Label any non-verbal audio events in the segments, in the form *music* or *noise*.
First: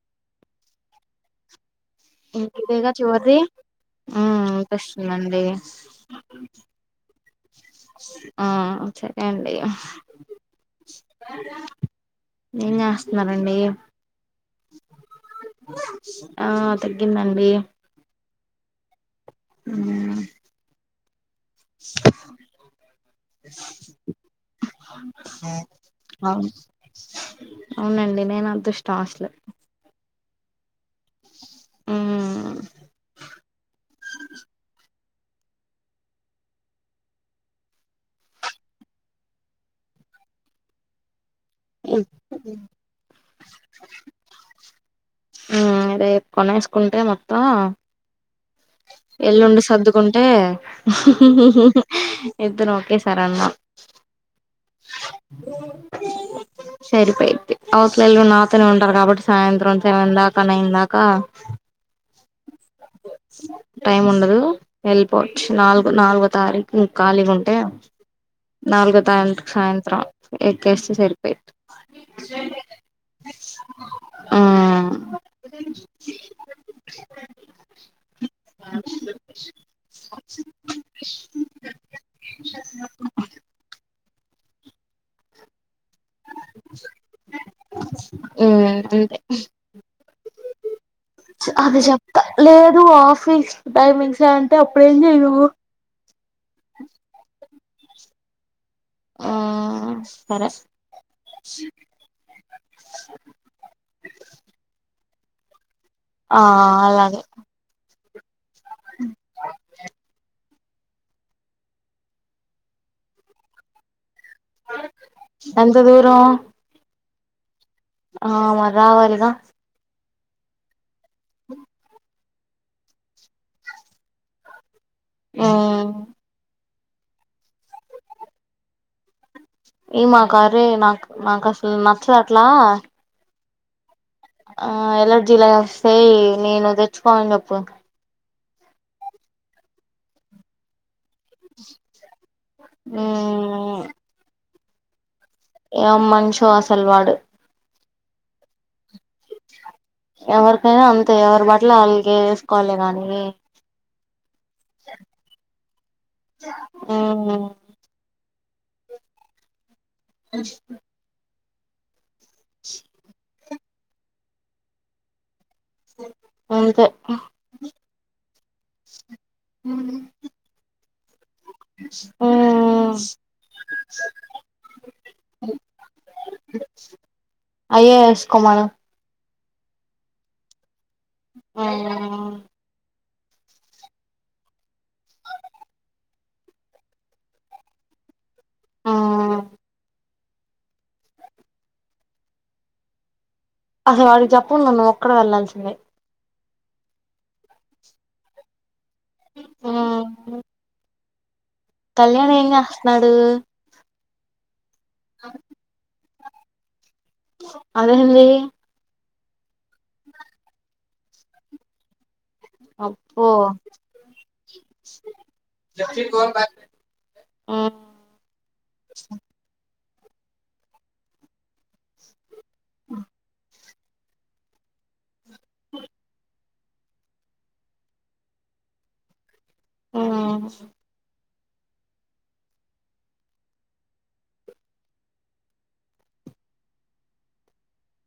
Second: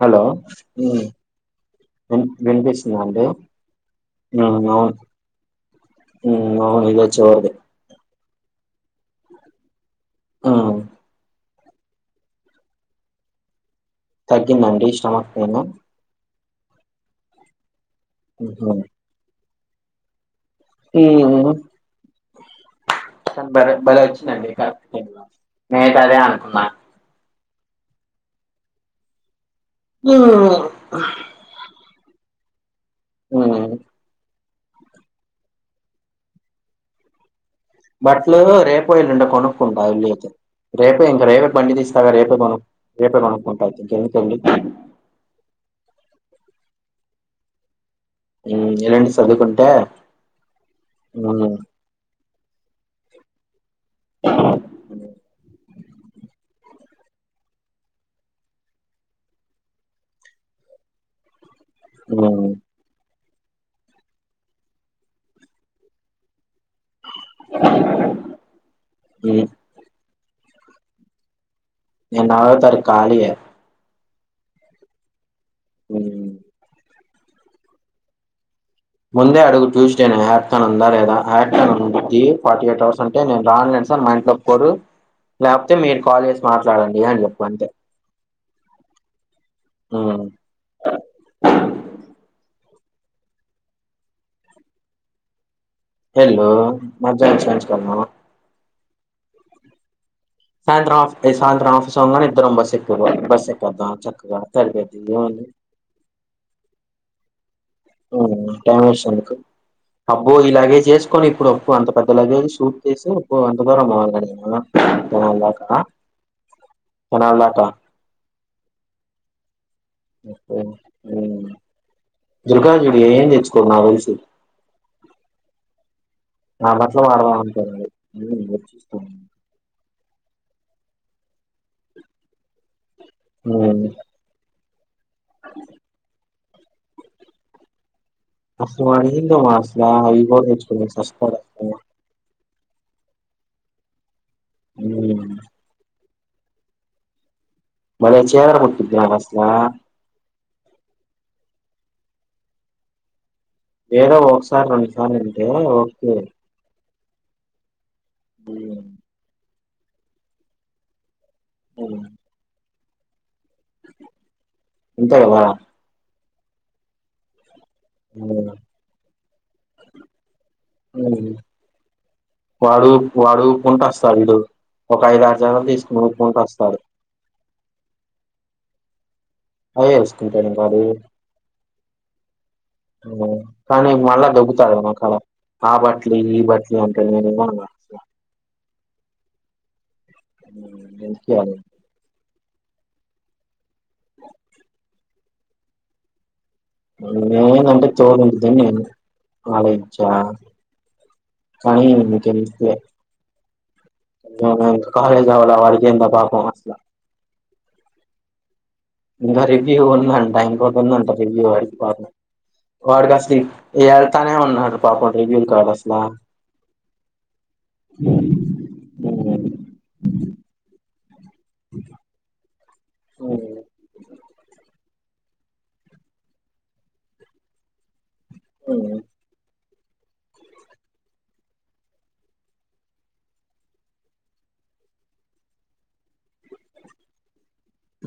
Hello విన్ ఇంకిదేగా వినిపిస్తుందా అండి చివరిది ఊ ఉమ్ అవును ఇనిపిస్తందండి ఓకే ఆ సరే అండి అ ఉమ్ ఏం జేస్తనారండి తగ్గిందండి స్టమక్ పైను తగ్గిందడి ఊహ ఊ ఏందో చ బ బలే వచ్చిందండి కరెక్ నేతే అదే అవును అనుకున్నాను అవునండి నేను అదృష్టం అసలు ఓ ఊ ఉ బట్లు రేపో ఎల్లుండో కొనుక్కుంటా ఎల్లి అయితే రపే ఇంక రే బండి తీస్తాగా రేపేను రేపే కొనుక్కుంట అయితే ఇంకెందుకండి త ఉమ్ ఎల్లుండి సర్దుకుంటే సర్దుకుంటే ఉమ్ ఇద్దరం ఒకేసారి ఎల్దాం సరిపోయిద్ధి అవుతల్లు నాతోనే ఉంటారు కాబట్టి సాయంత్రం సెవెన్ దాకా నైన్ దాకా ఓ టైమ్ ఉండదు యెళ్ళిపోవచ్చు నాలుగు నాలుగో తారీ ఖాళీగుంటే నాలుగో తాయంటు సాయంత్రం ఎక్కేస్తే సరి పెయిట్ నేనాలుగో తారీకాలియే ఆ ఉ *inaudible* ముందే అడుగు ట్యూస్డేనే హయాప్న్ ఉందా లేదా యాన్ ఉది ఫార్టీ ఎయిట్ అవర్స్ అంటే నేను రాన్ను సార్ మా ఇంట్లో బరు లేక అయితే మీరు కాల్ చేసి మాట్లాడండి అని చెప్పు అంతే ఉమ్ అంతే నువ్వు ఆఫీస్ టైమింగ్స్ ఏ అంటే అప్పుడేం చేయు హలో మ్జాచ్చ తన్ను ఆ సరే సాయంత్రం ఆఫీ సాంత్రం ఆఫీస్ అవ్వంగనే ఇద్దరం బస్సెక్కి బస్ ఎక్కద్దా చక్కగా తె *unintelligible* ఆ అలాగే ఓ అబ్బో ఇలా అవి జేసుకొని ఇప్పుడు అప్పు అంత పెద్ద లగేజ్ షూట్ చేసి ఉప్పు అంత దరం అవాలిడి పొలం దాకా ఎంత దూరం తెనాలి దాకా ఆ మరి రావాలిగ శబ్దం అ దుర్గాజుడి ఏం తెచ్చుకోవు నాకుతెలుసు ఆ నాకు నచ్చనివి వాడుదాం అనుకుంటి ఏ మా కారే నాకు నాకు అసలు నచ్చదు అట్లా మ్మ్ ఆ ఎలర్జి లా వస్తే నేను తెచ్చుకోనని చెప్పు అస్లా ఆమేందామే అసలా ఈగో పెంచుకుని చస్ మ్మ్ ఉ ఏమ్ మనిషో అసలు వాడు మరే చేరాక్ ఎవరికైనా అంతే ఎవ అ బట్ల అలగే వేసుకోవాలి గానీ ఏదో ఒకసారి రెండు సార్లు అంటే ఓకే ఆ ఉమ్ అ అవునా ఉ ఇంత లేవా అంతే వాడు వాడుపుకుంట వస్తాండు ఒక ఐదు ఆరు జతలు తీసుకుని ఊపుకుంట వస్తాడు అయ్యేస్ కోమను అవే వేసుకుంటాడా మరి ఆ కానీ మళ్ళా దగ్గుతాడేమో కాబట్ ఈ బట్లంటే అస్లా ఆ ఎందుకియ్యాలి అహా అది చెప్పమన్నారు అక్కడ వెళ్లాల్సిందే నే ఉంటే తోడు ఉంటదని నేను ఆలోచించా కానీ కళ్యాణ్ ఏమ్ ఇంకెందుకులే చేస్తున్నాడు *unintelligible* కాలేజ్ అవ్వలే వాడికింక బా హస్ట్లా అదేంది ఇంక రివ్యూ వుందంట ఇంకోటుందంట రివ్యూ అయిపో అబ్బో వాడికసలీ ఎల్తానే ఉన్నాడు పాపమ రీవ్వూ కాదసలే అకా మ్మ్ పో ఓ ఆ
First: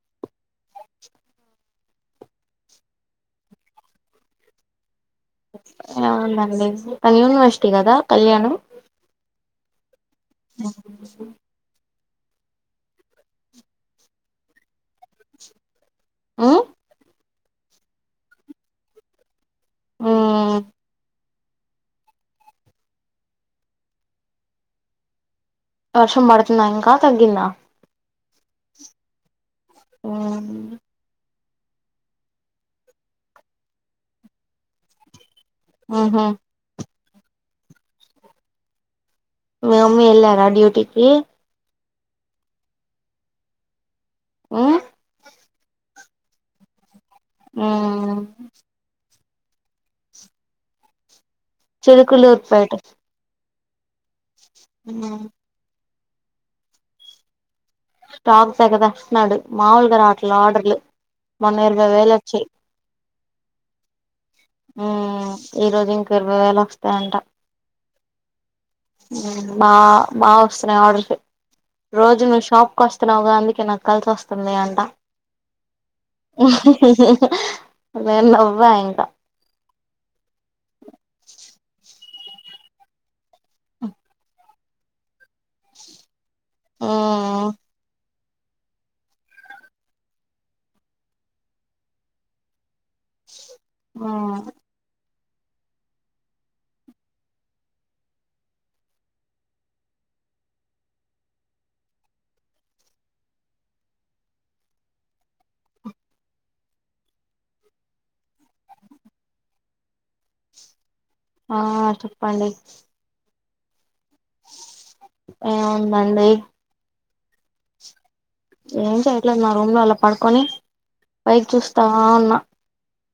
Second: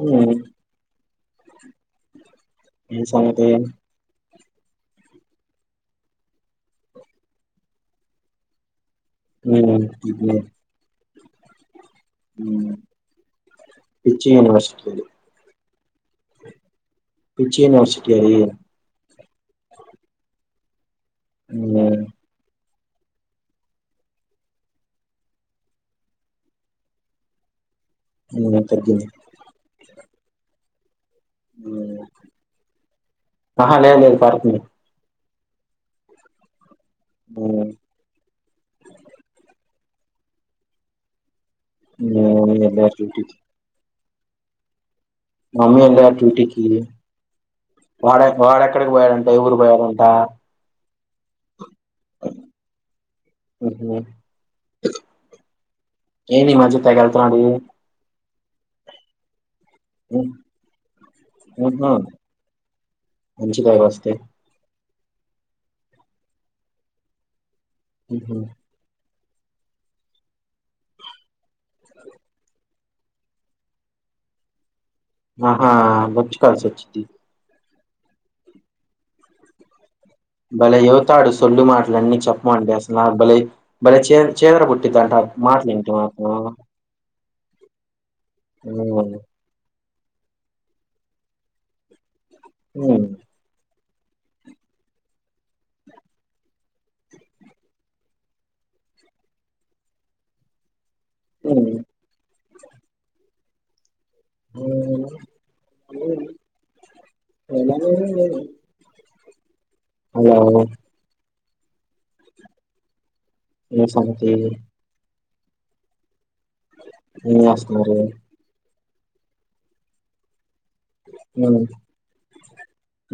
ఉమ్ ఏం సంగతే అవునండి అ యూనివర్సిటీ కదా కళ్యాణం ఓహో అ చెపు మ్మ్ పిచ్చి యూనివర్సిటీలు ఆ పిచ్చి యూనివర్సిటీ అది ఆ అ వర్షం పడుతుంద ఇంకా తగ్గిందా అ తగ్గింది ఆ న్న ఆ అహా లే లేదు పార్కు పోయిన ఆహా బ్బో మీ మమ్మీ ఎళ్లారా డ్యూటీకి మీ అమ్మ వెళ్లారు డ్యూటీకీ మా అమ్మ వెళ్లారు డ్యూటీకి వాడ వాడెక్కడికి పోయాడం దైఊరు పోయారంతా చిలుకులూర్ పేట వస్తున్నా అన్నా ఏం ఈ మజ్య తెగఎల్తనాడి స్టాక్ తెగజేస్తునాడు మాములుగా ఉ రావట్ల ఆర్డర్లు మొన్న ఇరవై వేలు వచ్చాయ్ మంచిగా వస్తే హ ఈ రోజు ఇంక ఇరవై వేలు వస్తాయంట ఉహ మా మా వస్తున్నాయి ఆర్డర్స్ రోజును షాప్ కొస్తనవ్ గా అందికే నాక్కాల్స్ వస్తున్నయ్ అంట ఆహా బొచ్చు కాల్స్ వచ్చిద్ది అదే నవ్వయింకా భలే ఎవుతాడు సొల్లు మాటలు అన్నీ చెప్పమంటే అస్సల భలే భలే చీద చీదర పుట్టిద్దంటా మాటలింటే మాత్రం, ఆ విన్నింగ్ అవును హ ఆ అ *unintelligible* ఆ ఆ చెప్పండి ఏ సంత ఇది ఏముందండీ ఏం చేస్తున్నారు ఏం చేయట్లేదు మా రూమ్ లో అలా పడుకొని పైక్ ఉమ్ చూస్తా ఉన్నా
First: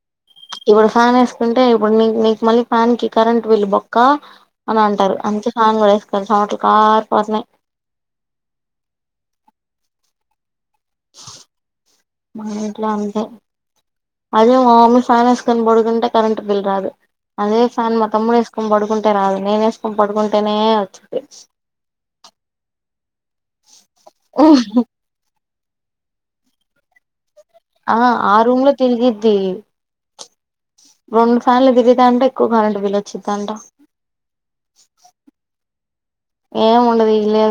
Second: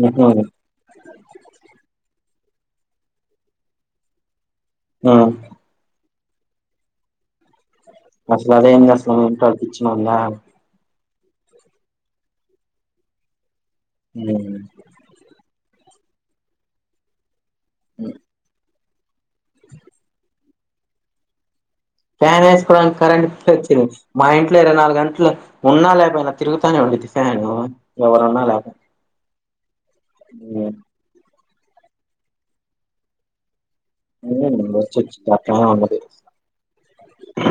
ఉహు ఇప్పుడు ప్యాన్ వేసుకుంటే ఇప్పుడు నీ న మళ్ళీ ఫ్యాన్ కి కరెంట్ బిల్లు బొక్క అని అంటారు ఉమ్ అందుకే ప్యాన్ కూడా వేస్ ఇక్కడ చెమట్లు కారిపోతున్నాయి అసలు అదేం చేస్తది మ్మ్ ఇంట్లో ఉంది ఉమ్ అదే మాములుగా ఫ్యాన్ వేసుకొని పడుకుంటే కరెంట్ బిల్ రాదు అదే ఈ ఫ్యాన్ మా తమ్ముడు వేసుకొని పడుకుం అంటే రాదు నేనేసుకోని పడుకుంటేనే వచ్చిద్ది ఫ్యాన్ వేసుకోవడానికి కరెంట్ వచ్చింది మా ఇంట్లో ఇరవై నాలుగు గంటలు ఉన్నా, లేకున్నా తిరుగుతానే ఉండిద్ది ఫ్యాన్ ఆ ఆ రూమ్ లో తిరిగిద్ది హ్మ్మ్ రెండు ఫ్యాన్లు తిరుగుతాంటే ఎక్కువ కరెంటు బిల్ వచ్చిద్దంట మ్మ్ వచ్చి ఇచ్చుద్దా ఫ్యాను ఏం ఉండదు ఇ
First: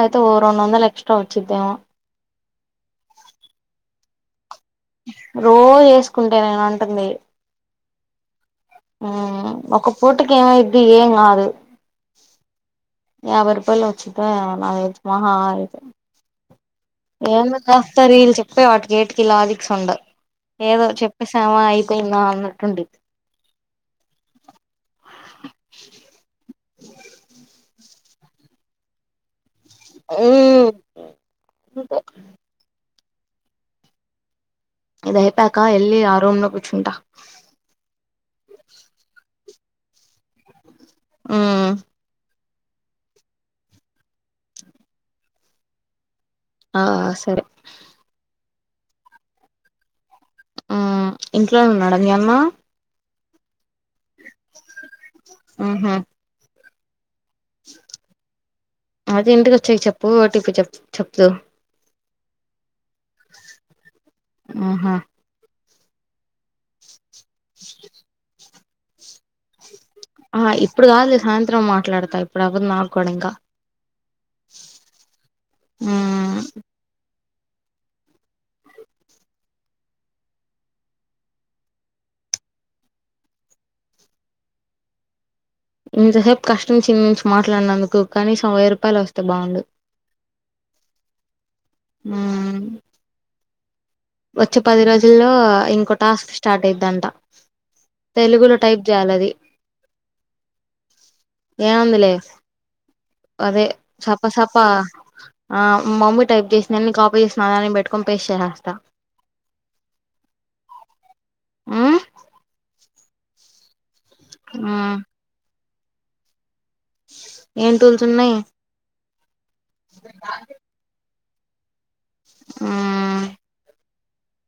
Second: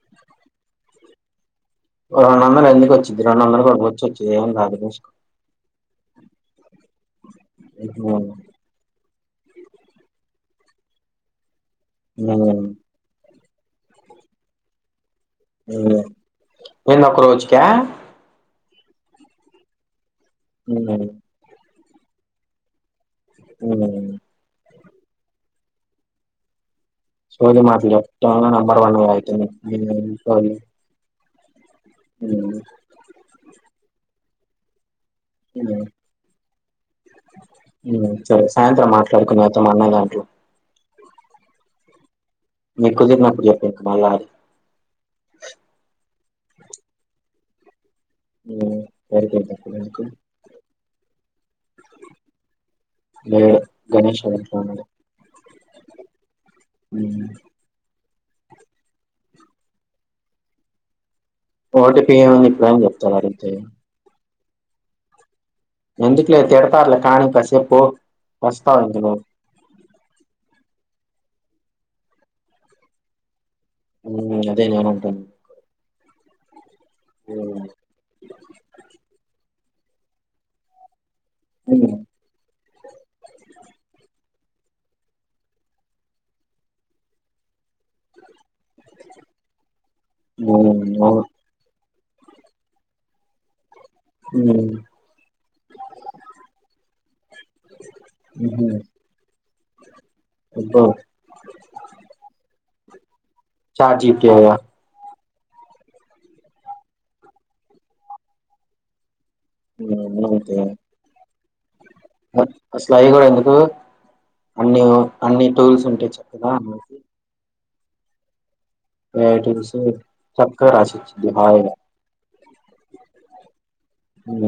ఆయితే ఓ రెండొందలు ఎక్స్ట్రా వచ్చిద్దేమో ఓ రెండు వందలు ఎందుకి వచ్చిది రెండు వందలు కూడా బొచ్చు వచ్చేది ఏం రాదు రోజు ఏసు కుంటేదైనా అంటుంది మ్మ్ హ్మ్ ఒక పూట కేమైద్ది ఏం కాదు యాభై రూపాయలు వచ్చిందా మహా అయితే ఏంది ఒక్క ఏమి రోజుకా కాస్తారో వీళ్ళు చెప్పే వాటి గేట్ కి లాజిక్స్ ఉండవు ఏదో ఉమ్ చెప్పేసామ అయి తిన్న అన్నట్టు ఉండిద్ది హ్మ్ లెఫ్ట్ ఆన్ నంబర్ అయితేనె మ్మ్ సారీ ఇంకా ఇది ఐపాయాక ఎళ్లి ఆ రూమ్ లోకు ఉంటా మ్మ్ సరే సాయంత్రం మాట్లాడుకున్నేతో మా అన్నయ్య దాంట్లో మ్మ్ మీకుదిరినప్పుడు చెప్పే మల్ల ఆ సరే మ్మ్ సరిపోయిద్ద అప్పటివరకు ఆ ఇంట్లోనే ఉన్నాడా మీ అన్న లేడు గణేష్ వాళ్ల ఇంట్లో ఉన్నాడు మ్మ్ ఐతే ఇంటికోచ్చాక చెప్పు ఓ టి పి చెప్ చెబుతూవ్ ఓ టి పి ఏముంది ఇప్పుడైనా చెప్తాడు అడిగితే ఆహా ఎందుకులే తిడతార్లే కానీ కసే పో వస్తా అందులో ఆ ఇప్పుడు కాదులే సాయంత్రం మాట్లాడతా ఇప్పుడు అవదు నాకూడా ఇంకా మ్మ్ అదే నేనంటన్నా మ్ మ్మ్ హ్మ్ ఇంతసేపు కష్టం చిందించి మాట్లాడినందుకు కనీసం వెయ్యి రూపాయలు వస్తే బాగుండు ఉమ్, అవును. మ్మ్ వచ్చే ఉమ్, పది రోజుల్లో ఇంకో టాస్క్ స్టార్ట్ అయిదంట తెలుగులో ఉహు. టైప్ చేయాలది అబ్బో, ఏముందిలే అదే చాట్ జీపీటీ సపా కదా సపా ఆ మమ్మీ టైప్ చేసి నేను కాపీ చేసి మల్ల పెట్టుకుని పేస్ట్ చేసేస్తా మూడొందలన్నా వత్తయ అసలు అయి గూడా ఎందుకు అన్ని మ్మ్ వో అన్ని టూల్స్ ఉంటాయ్ చక్కగాను ఏం టూల్స్ ఉన్నాయ్ ఎ టూల్స్ సక్కగా రాశి ఇచి అట్లా కాదిగా హ్మ్ హ్మ్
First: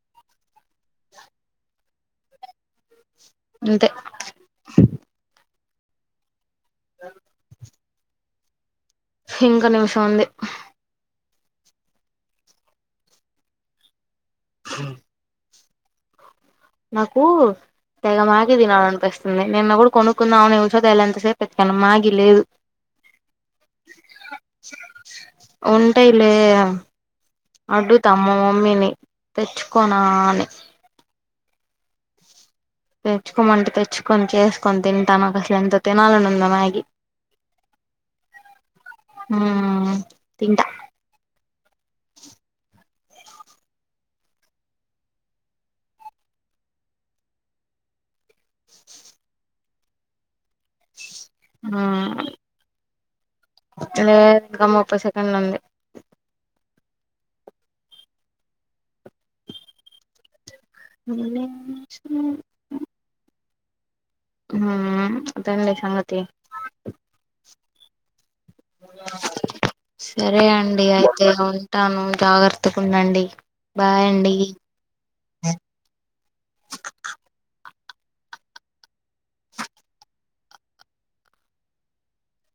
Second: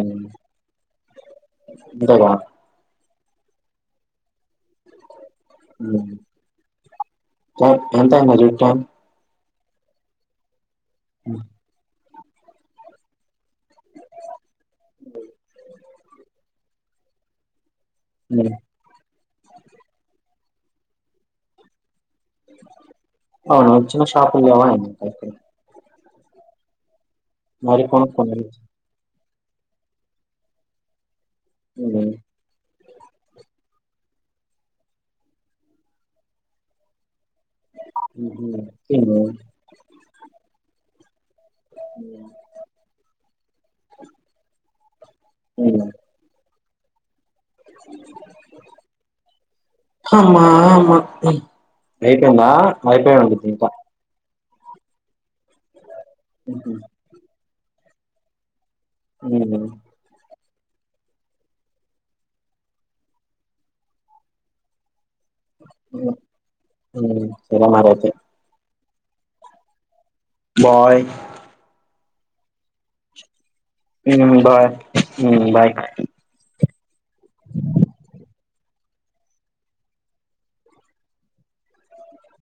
అంతే గా అంతే హ్మ్ ఎంతా అయిందో చూడు టైమ్ ఇంకా నిమిషం ఉంది హ్మ్ నాకు తెగ మాగీ ఉమ్. తినాలి అనిపిస్తుంది నిన్న కూడా కొనుక్కుందాం అను *unintelligible* చూడు ఎంతసేపు వెతికాను మాగి అవునా వచిన్న షాపు లో లేవ ఉంటాయి లే అడుగుత మా కొనుక్కోండి మమ్మీని తెచ్చుకోనా అని హ్మ్ తెచ్చుకోమంటే తెచ్చుకొని చేసుకొని తింటాను నాకు అసలు ఎంత తినాలని ఉందో మాగి ఉహు తిను హ్మ్ తింటా హ్మ్ అమ్మా అమ్మ అయిపెయింద అయిపెయింది లే ఇంకా ముప్పై సెకండ్ ఉంది హ్మ్ అవునా అ ఆ హ్మ్ *unintelligible* మరయితే సరే అండి బాయ్ అయితే ఉంటాను జాగర్తగ ఉండండి బాయ్ హ్మ్ అండి బాయ్ హ్మ్ బాయ్ ఆ